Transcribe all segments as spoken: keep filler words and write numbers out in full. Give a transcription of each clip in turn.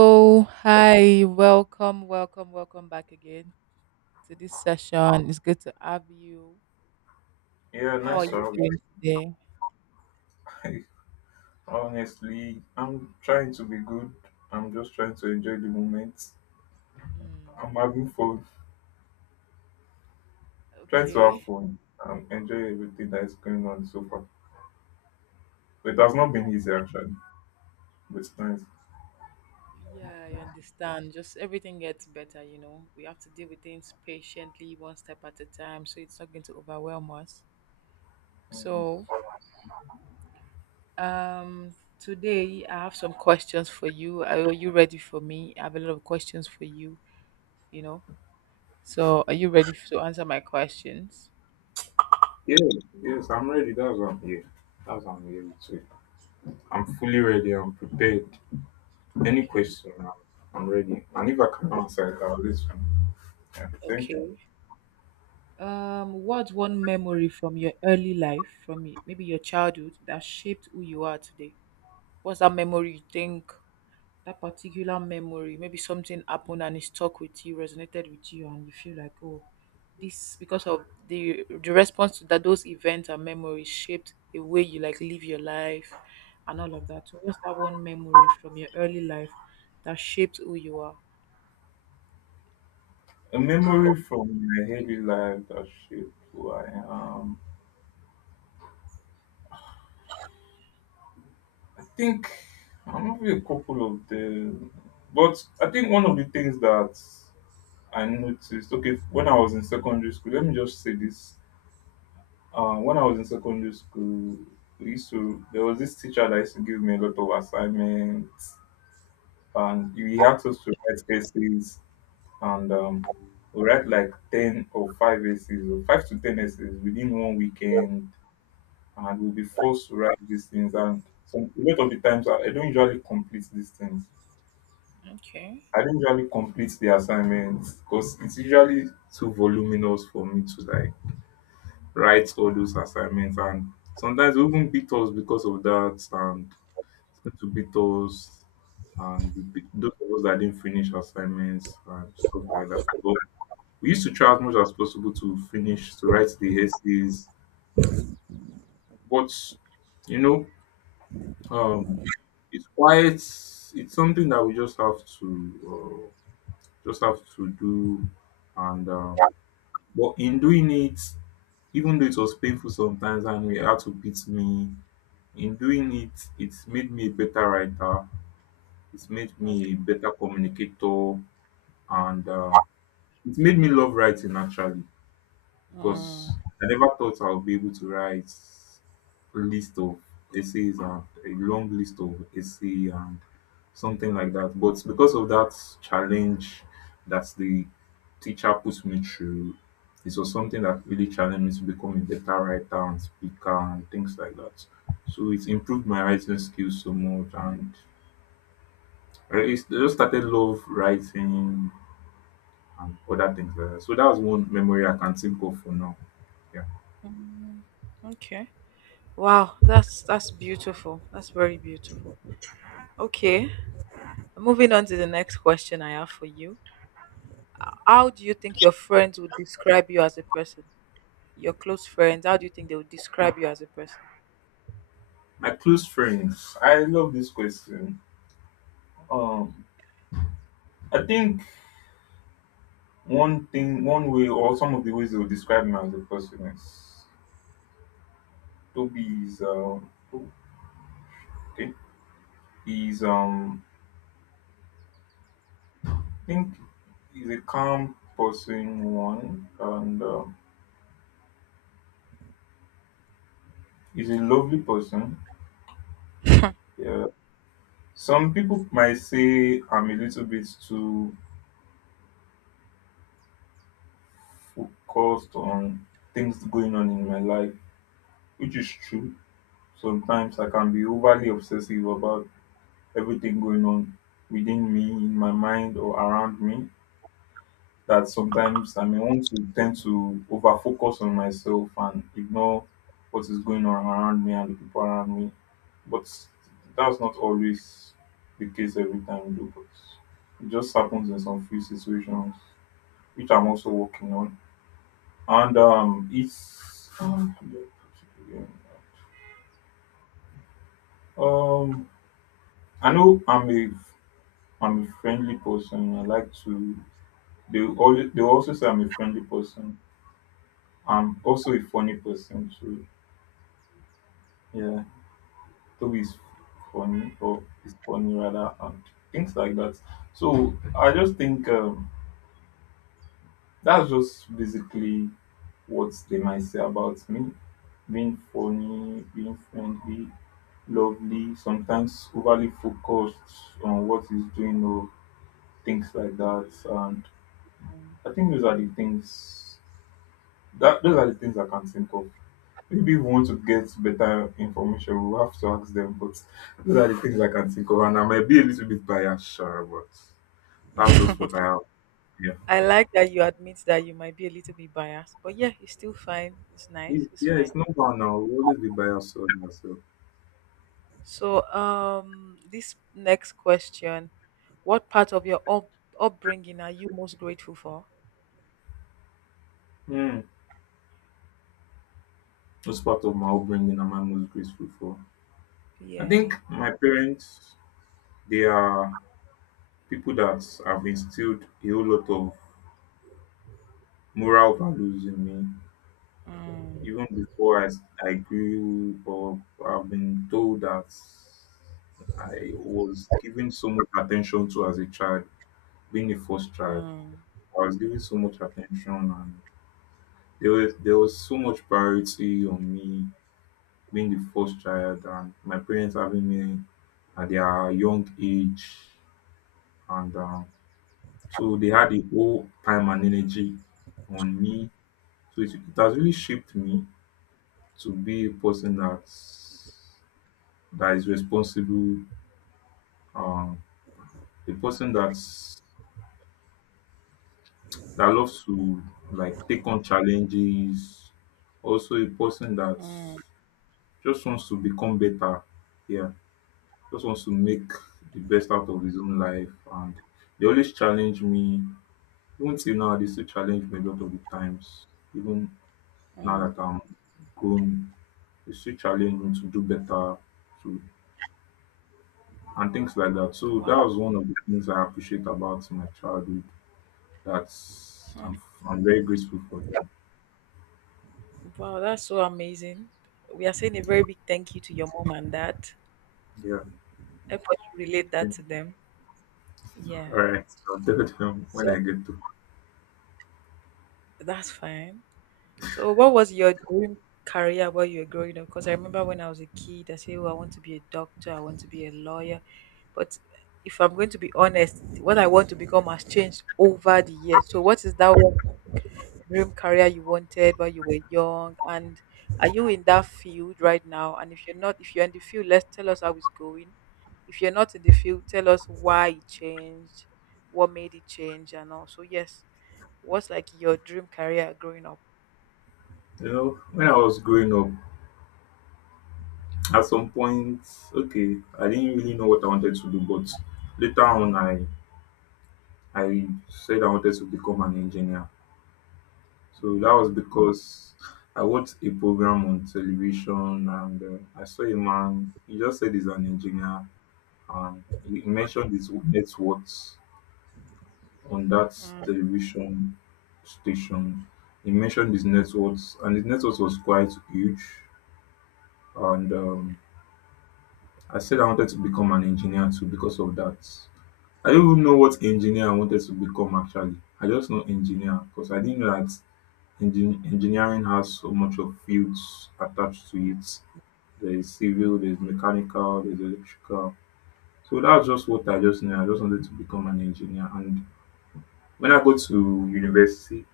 Oh, hi. Welcome, welcome, welcome back again to this session. It's good to have you. Yeah, How are nice you one. doing today? Honestly, I'm trying to be good. I'm just trying to enjoy the moment. Mm, I'm having fun, trying to have okay. fun and enjoy everything that is going on so far. But it has not been easy actually, but it's nice. Yeah, I understand. Just everything gets better, you know. We have to deal with things patiently, one step at a time, so it's not going to overwhelm us. Mm. So, um, today I have some questions for you. Are you ready for me? I have a lot of questions for you. You know. So, are you ready to answer my questions? Yeah, yes, I'm ready. That's what. I'm here. That's what I'm here with I'm fully ready. I'm prepared. Any Okay. question, I'm I'm ready. And if I can answer it, I'll listen. Yeah, thank you. Okay. Um, what's one memory from your early life, from y- maybe your childhood, that shaped who you are today? What's that memory you think? That particular memory, maybe something happened and it stuck with you, resonated with you, and you feel like, oh, this because of the the response to that those events and memories shaped the way you like live your life and all of that. So what's that one memory from your early life that shaped who you are? A memory from my daily life that shaped who I am. Think I'm having a couple of them, but I think one of the things that I noticed. Okay, when I was in secondary school, let me just say this. Uh, when I was in secondary school, we used to there was this teacher that used to give me a lot of assignments, and he asked us to write essays, and um, we write like ten or five essays, or five to ten essays within one weekend, and we'll be forced to write these things. And some a lot of the times, I I don't usually complete these things. Okay. I don't usually complete the assignments because it's usually too voluminous for me to like write all those assignments, and sometimes they even beat us because of that and tend to beat us, and we beat those of us that didn't finish assignments and stuff like that. But we used to try as much as possible to finish to write the essays. But you know, um it's quite it's something that we just have to uh, just have to do. And um But in doing it, even though it was painful sometimes and it had to beat me, in doing it, it made me a better writer. It made me Mm, a better communicator, and uh, it made me love writing actually, because mm, I never thought I would be able to write a list of essays and a long list of essay and something like that. But because of that challenge that the teacher put me through, it was something that really challenged me to become a better writer and speaker and things like that. So it improved my writing skills so much, and I really- I just started love writing and other things like that. So that was one memory I can think of for now. Yeah. okay. Wow, that's that's beautiful. That's very beautiful. Okay. Moving on to the next question I have for you. How do you think your friends would describe you as a person? Your close friends, how do you think they would describe you as a person? My close friends. I love this question. Um, I think one thing, one way, or some of the ways they would describe me as a person is Toby is um, oh, okay. He's um, I think he's a calm person one, and um, he's a lovely person. Yeah. Some people might say I'm a little bit too focused on things going on in my life, which is true. Sometimes I can be overly obsessive about everything going on within me, in my mind, or around me. That sometimes I may want to tend to over focus on myself and ignore what is going on around me and the people around me. But that's not always the case every time, though. But it just happens in some few situations, which I'm also working on. And um, it's um, um, I know I'm a I'm a friendly person. I like to They will always they will also say I'm a friendly person. I'm also a funny person too. Yeah. Toby is funny, or is funny rather, and things like that. So I just think um, that's just basically what they might say about me. Being funny, being friendly, lovely, sometimes overly focused on what he's doing or things like that. And I think those are the things that those are the things I can think of. Maybe we want to get better information, we'll have to ask them. But those are the things I can think of, and I might be a little bit biased, sure, but that's just what I have. Yeah, I like that you admit that you might be a little bit biased, but yeah, it's still fine. It's nice. it's, It's yeah, fine. it's not bad now. We always be biased on ourselves. So, um, this next question, what part of your up- upbringing are you most grateful for? Mm. That's part of my upbringing, and I'm most grateful for. I think Yeah. my parents, they are people that have instilled a whole lot of moral values in me. Mm. Even before I, s- I grew up, I've been told that I was given so much attention to as a child, being a first child. Mm, I was given so much attention, and there was there was so much priority on me being the first child, and my parents having me at their young age, and um, so they had the whole time and energy on me. So it, it has really shaped me to be a person that that is responsible, um, a person that's that loves to like take on challenges, also a person that mm, just wants to become better. Yeah, just wants to make the best out of his own life, and they always challenge me. Even till now, they still challenge me a lot of the times. Even now mm. that I'm grown, they still challenge me to do better, to and things like that. So that Wow. was one of the things I appreciate about my childhood. That's I'm I'm very grateful for that. Wow, that's so amazing. We are saying a very big thank you to your mom and dad. Yeah, Help us relate yeah. that to them. All Yeah. right. I'll tell them So when I get to. that's fine. So what was your dream career while you were growing up? Because I remember when I was a kid, I said, oh, I want to be a doctor, I want to be a lawyer. But if I'm going to be honest, what I want to become has changed over the years. So what is that one dream career you wanted when you were young, and are you in that field right now? And if you're not, if you're in the field, let's tell us how it's going. If you're not in the field, tell us why it changed, what made it change and all. So yes, what's like your dream career growing up? You know, when I was growing up, at some point, okay, I didn't really know what I wanted to do, but later on, I I said I wanted to become an engineer. So that was Mm, because I watched a program on television, and uh, I saw a man. He just said he's an engineer and he mentioned his net worth on that television station. He mentioned his networks, and his networks was quite huge. And um, I said I wanted to become an engineer too because of that. I don't even know what engineer I wanted to become actually. I just know engineer because I didn't know that engin- engineering has so much of fields attached to it. There is civil, there is mechanical, there is electrical. So that's just what I just knew. I just wanted to become an engineer. And when I go to university,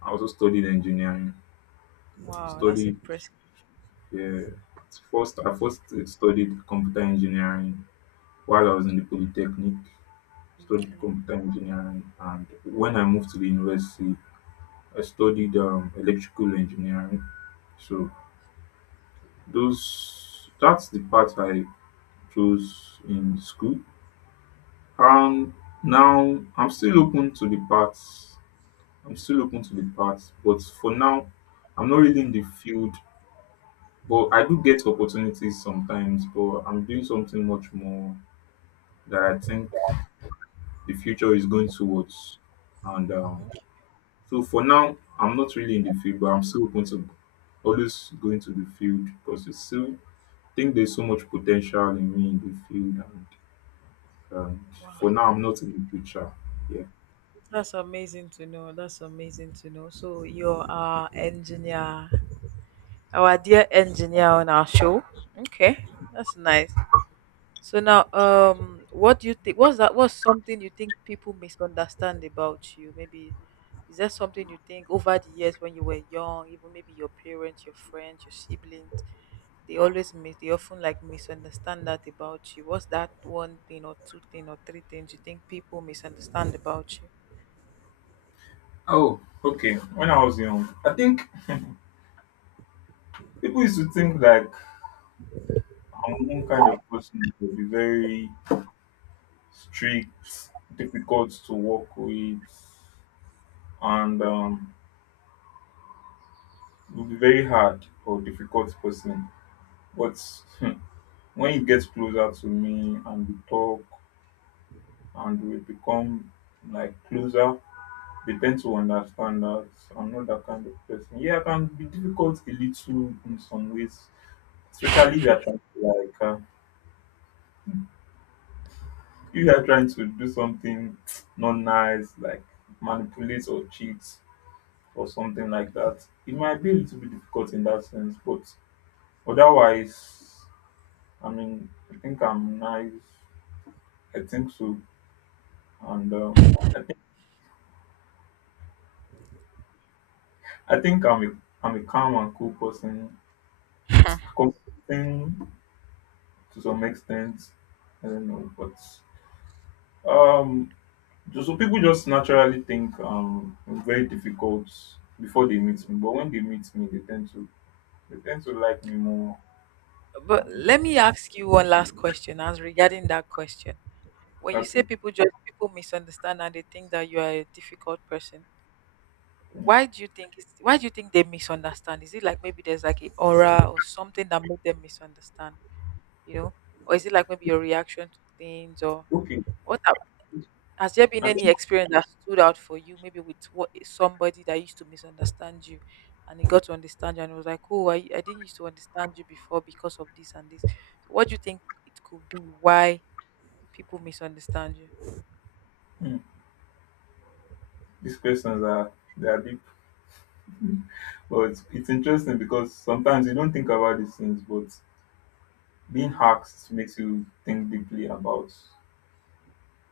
I also studied engineering. wow, that's Studied impressive. yeah, at first I first uh, studied computer engineering while I was in the polytechnic. Studied Okay. computer engineering, and when I moved to the university, I studied um, electrical engineering. So those that's the part I chose in school. Um, Now I'm still open to the parts. I'm still open to the parts, but for now, I'm not really in the field, but I do get opportunities sometimes, but I'm doing something much more that I think the future is going towards, and um, so for now I'm not really in the field, but I'm still open to always going to the field because it's still, I think, there's so much potential in me in the field, and um, Wow, for now I'm not in the future. Yeah. that's amazing to know. That's amazing to know. So you're our engineer, our dear engineer on our show. Okay, that's nice. So now, um, what do you think? What's that? What's something you think people misunderstand about you? Maybe is that something you think over the years when you were young, even maybe your parents, your friends, your siblings, they always mis- they often like misunderstand that about you. What's that one thing or two thing or three things you think people misunderstand about you? Oh, okay. When I was young, I think people used to think like I'm one kind of person to be very strict, difficult to work with, and um, it would be very hard for a difficult person. But hmm, when you get closer to me and we talk and we become like closer, they tend to understand that I'm not that kind of person. Yeah, I can be difficult a little in some ways, especially if you are trying to like uh, hmm, if you are trying to do something not nice, like manipulate or cheat or something like that, it might be a little bit difficult in that sense. But otherwise, I mean, I think I'm nice. I think so, and um, I think I think I'm a I'm a calm and cool person, accommodating to some extent. I don't know, but um, just, so people just naturally think um I'm very difficult before they meet me, but when they meet me, they tend to they tend to like me more. But And let me ask you one last question as regarding that question. When you say okay, people just people misunderstand and they think that you are a difficult person, yeah. why do you think it's why do you think they misunderstand? Is it like maybe there's like a aura or something that made them misunderstand, you know? Or is it like maybe your reaction to things, or Okay, what hap- has there been I any think experience that stood out for you, maybe with what somebody that used to misunderstand you and he got to understand you, and it was like, oh, I, I didn't used to understand you before because of this and this. So what do you think it could be why people misunderstand you? hmm, these questions are they are a bit. Well, it's, it's interesting because sometimes you don't think about these things, but being Hmm. hacked makes you think deeply about.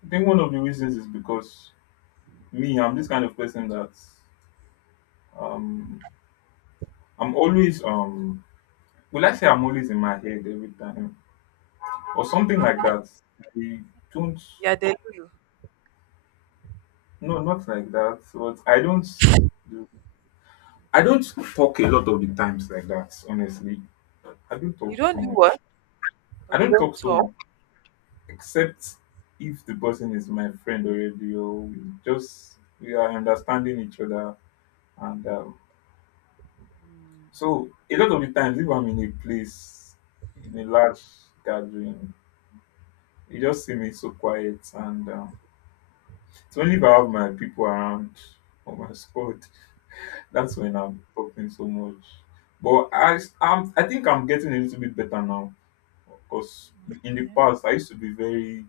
I think one of the reasons is because me, I'm this kind of person that um, I'm always um, will I say I'm always in my head every time or something like that. I don't, Yeah, they you. no, not like that. But I don't, I don't talk a lot of the times like that. Honestly, I don't You talk don't so do what? much. Or I you don't don't talk so talk? much. Except if the person is my friend already, or we just we are understanding each other, and um, Mm. so a lot of the times, if I'm in a place in a large gathering, you just see me so quiet, and um, it's only if I have my people around or my squad that's when I'm talking so much. But I I'm, I think I'm getting a little bit better now, because in the Yeah. past I used to be very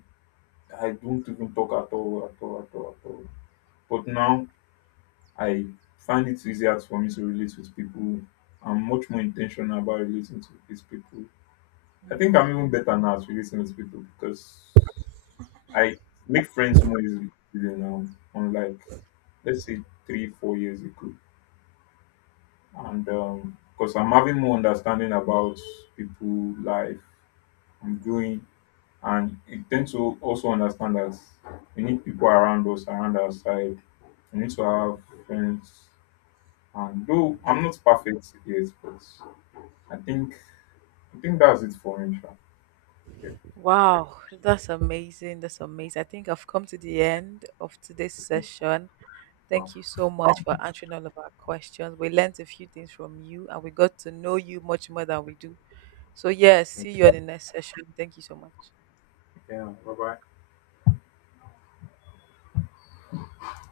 I don't even talk at all, at all, at all, at all. But now I find it easier for me to relate with people. I'm much more intentional about relating to these people. I think I'm Mm. even better now at relating with people because I make friends more easily now, unlike let's say three, four years ago. And um, because I'm having more understanding about people, life, I'm growing, and it tends to also understand that we need people around us, around our side. We need to have friends. And though I'm not perfect yet, but I think I think that's it for me. Sha. Yeah, Wow, that's amazing. That's amazing. I think I've come to the end of today's okay. session. Oh, Thank you so much for answering all of our questions. We learned a few things from you, and we got to know you much more than we do. So, yes, see you on the next session. Thank you so much. yeah. Bye bye.